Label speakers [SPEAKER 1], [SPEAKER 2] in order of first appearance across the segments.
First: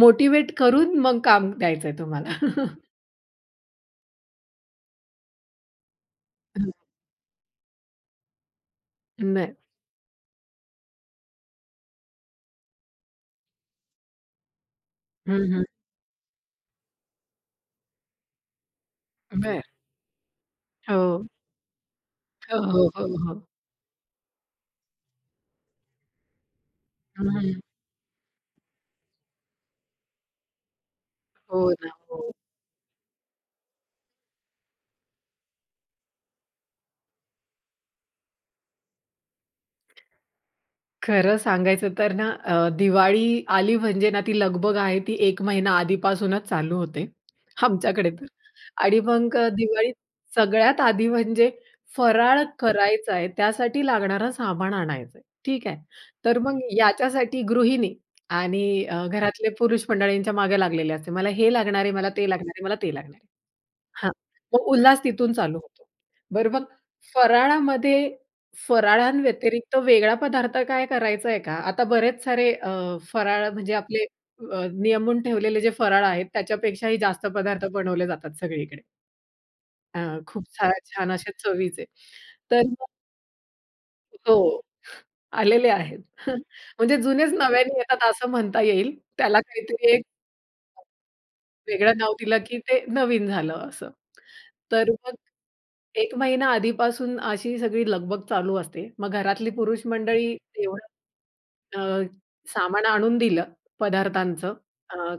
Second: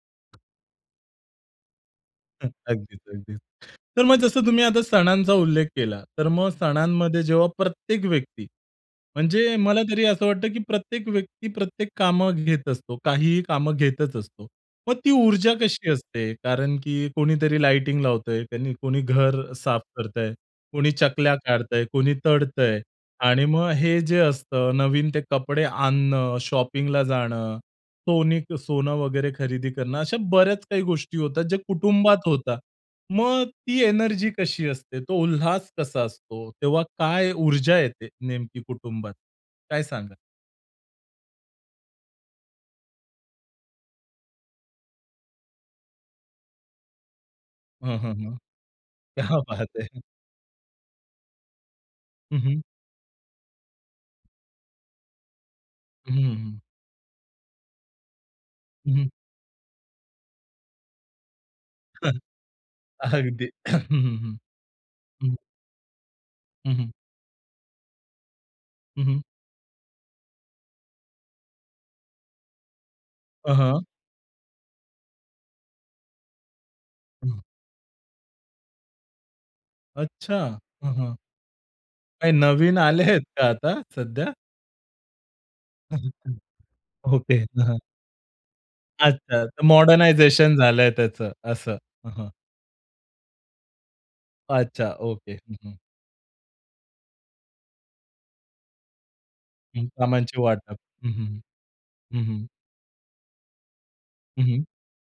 [SPEAKER 1] Motivate करून मग काम द्यायचंय तुम्हाला.
[SPEAKER 2] हं. अगदीच, अगदीच. तर मग जसं तुम्ही आता सणांचा उल्लेख केला, तर मग
[SPEAKER 1] हं.
[SPEAKER 2] सणांमध्ये जेव्हा प्रत्येक व्यक्ती, म्हणजे
[SPEAKER 1] नाही.
[SPEAKER 2] मला तरी असं वाटतं, की प्रत्येक व्यक्ती प्रत्येक कामं घेत असतो, काहीही कामं घेतच असतो. मग ती
[SPEAKER 1] हं,
[SPEAKER 2] ऊर्जा
[SPEAKER 1] हं.
[SPEAKER 2] कशी असते? कारण की कोणीतरी लाइटिंग लावतंय आणि कोणी
[SPEAKER 1] अ,
[SPEAKER 2] घर
[SPEAKER 1] बरं.
[SPEAKER 2] साफ करतंय, कोणी
[SPEAKER 1] हो.
[SPEAKER 2] चकल्या काढतंय, कोणी
[SPEAKER 1] हो,
[SPEAKER 2] तळतंय.
[SPEAKER 1] हो, हो,
[SPEAKER 2] आणि
[SPEAKER 1] हो.
[SPEAKER 2] मग हे जे असतं, नवीन ते कपडे आणणं, शॉपिंगला
[SPEAKER 1] हं.
[SPEAKER 2] जाणं, सोनी सोनं वगैरे खरेदी करणं, अशा बऱ्याच काही गोष्टी होतात जे
[SPEAKER 1] हो ना.
[SPEAKER 2] कुटुंबात
[SPEAKER 1] हो.
[SPEAKER 2] होतात. मग ती एनर्जी कशी असते? तो उल्हास कसा असतो? तेव्हा काय ऊर्जा येते नेमकी कुटुंबात, काय सांगाल?
[SPEAKER 1] खरं सांगायचं तर ना, अ, दिवाळी आली म्हणजे ना, ती लगबग आहे ती 1 महिना आधीपासूनच चालू होते.
[SPEAKER 2] हं,
[SPEAKER 1] आमच्याकडे
[SPEAKER 2] हं,
[SPEAKER 1] तर.
[SPEAKER 2] हं.
[SPEAKER 1] आणि मग
[SPEAKER 2] क्या
[SPEAKER 1] अ,
[SPEAKER 2] बात
[SPEAKER 1] दिवाळी
[SPEAKER 2] है!
[SPEAKER 1] सगळ्यात आधी, म्हणजे
[SPEAKER 2] हं,
[SPEAKER 1] फराळ
[SPEAKER 2] हं.
[SPEAKER 1] करायचाय, त्यासाठी लागणारं सामान आणायचंय, ठीक आहे.
[SPEAKER 2] हं, हं,
[SPEAKER 1] तर
[SPEAKER 2] हं.
[SPEAKER 1] मग याच्यासाठी गृहिणी आणि
[SPEAKER 2] हं, हं.
[SPEAKER 1] घरातले पुरुष मंडळींच्या मागे लागलेले असते. "मला हे लागणार आहे, मला ते लागणार आहे, मला ते लागणार आहे."
[SPEAKER 2] अगदी. हं,
[SPEAKER 1] हां.
[SPEAKER 2] हं, हं.
[SPEAKER 1] तो उल्हास तिथून
[SPEAKER 2] हं.
[SPEAKER 1] चालू होतो. बरं मग
[SPEAKER 2] हं, हं.
[SPEAKER 1] फराळामध्ये,
[SPEAKER 2] हं, हं.
[SPEAKER 1] फराळांव्यतिरिक्त वेगळा पदार्थ काय करायचाय का? आता बरेच सारे अ, फराळ,
[SPEAKER 2] हं,
[SPEAKER 1] म्हणजे
[SPEAKER 2] हं.
[SPEAKER 1] आपले नियमून ठेवलेले जे फराळ आहेत, त्याच्यापेक्षाही जास्त
[SPEAKER 2] हं.
[SPEAKER 1] पदार्थ बनवले जातात सगळीकडे. अ,
[SPEAKER 2] अच्छा.
[SPEAKER 1] खूप साऱ्या
[SPEAKER 2] हं,
[SPEAKER 1] छान
[SPEAKER 2] हं.
[SPEAKER 1] अशा चवीचे.
[SPEAKER 2] काय
[SPEAKER 1] तर
[SPEAKER 2] नवीन
[SPEAKER 1] मग
[SPEAKER 2] आले आहेत का आता, सध्या?
[SPEAKER 1] हो, आलेले
[SPEAKER 2] हं,
[SPEAKER 1] आहेत.
[SPEAKER 2] हं.
[SPEAKER 1] म्हणजे
[SPEAKER 2] हं.
[SPEAKER 1] जुनेच
[SPEAKER 2] ओके.
[SPEAKER 1] नव्याने
[SPEAKER 2] हं.
[SPEAKER 1] येतात, असं म्हणता येईल, त्याला
[SPEAKER 2] अच्छा. तर
[SPEAKER 1] काहीतरी एक.
[SPEAKER 2] मॉडर्नायझेशन झालंय त्याचं, असं?
[SPEAKER 1] वेगळं
[SPEAKER 2] हं,
[SPEAKER 1] नाव
[SPEAKER 2] हं.
[SPEAKER 1] दिलं, की ते नवीन झालं असं. तर
[SPEAKER 2] अच्छा
[SPEAKER 1] मग
[SPEAKER 2] ओके. हं, हं.
[SPEAKER 1] 1 महिना आधीपासून अशी सगळी लगबग चालू असते, मग घरातली पुरुष
[SPEAKER 2] हं.
[SPEAKER 1] मंडळी
[SPEAKER 2] कामांचे वाटप.
[SPEAKER 1] एवढं
[SPEAKER 2] हं, हं,
[SPEAKER 1] अ,
[SPEAKER 2] हं, हं, हं.
[SPEAKER 1] सामान आणून दिलं
[SPEAKER 2] हं,
[SPEAKER 1] पदार्थांचं,
[SPEAKER 2] हं.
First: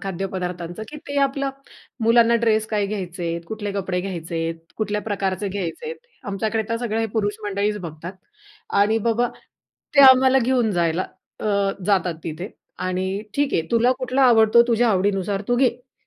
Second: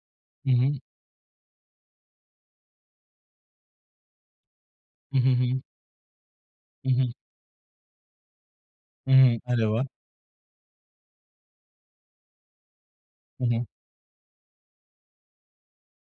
[SPEAKER 1] खाद्य
[SPEAKER 2] हं, हं.
[SPEAKER 1] पदार्थांचं, की ते आपलं मुलांना ड्रेस काय घ्यायचेत, कुठले कपडे घ्यायचे आहेत, कुठल्या
[SPEAKER 2] हं, हं,
[SPEAKER 1] प्रकारचे
[SPEAKER 2] हं.
[SPEAKER 1] घ्यायचेत. आमच्याकडे तर
[SPEAKER 2] हं,
[SPEAKER 1] सगळं हे
[SPEAKER 2] हं.
[SPEAKER 1] पुरुष मंडळीच बघतात आणि
[SPEAKER 2] हं,
[SPEAKER 1] बाबा
[SPEAKER 2] हं, अरे वाह!
[SPEAKER 1] ते आम्हाला घेऊन जायला अ, जातात तिथे आणि
[SPEAKER 2] हं,
[SPEAKER 1] ठीक आहे.
[SPEAKER 2] हं.
[SPEAKER 1] तुला कुठला आवडतो? तुझ्या आवडीनुसार तू घे.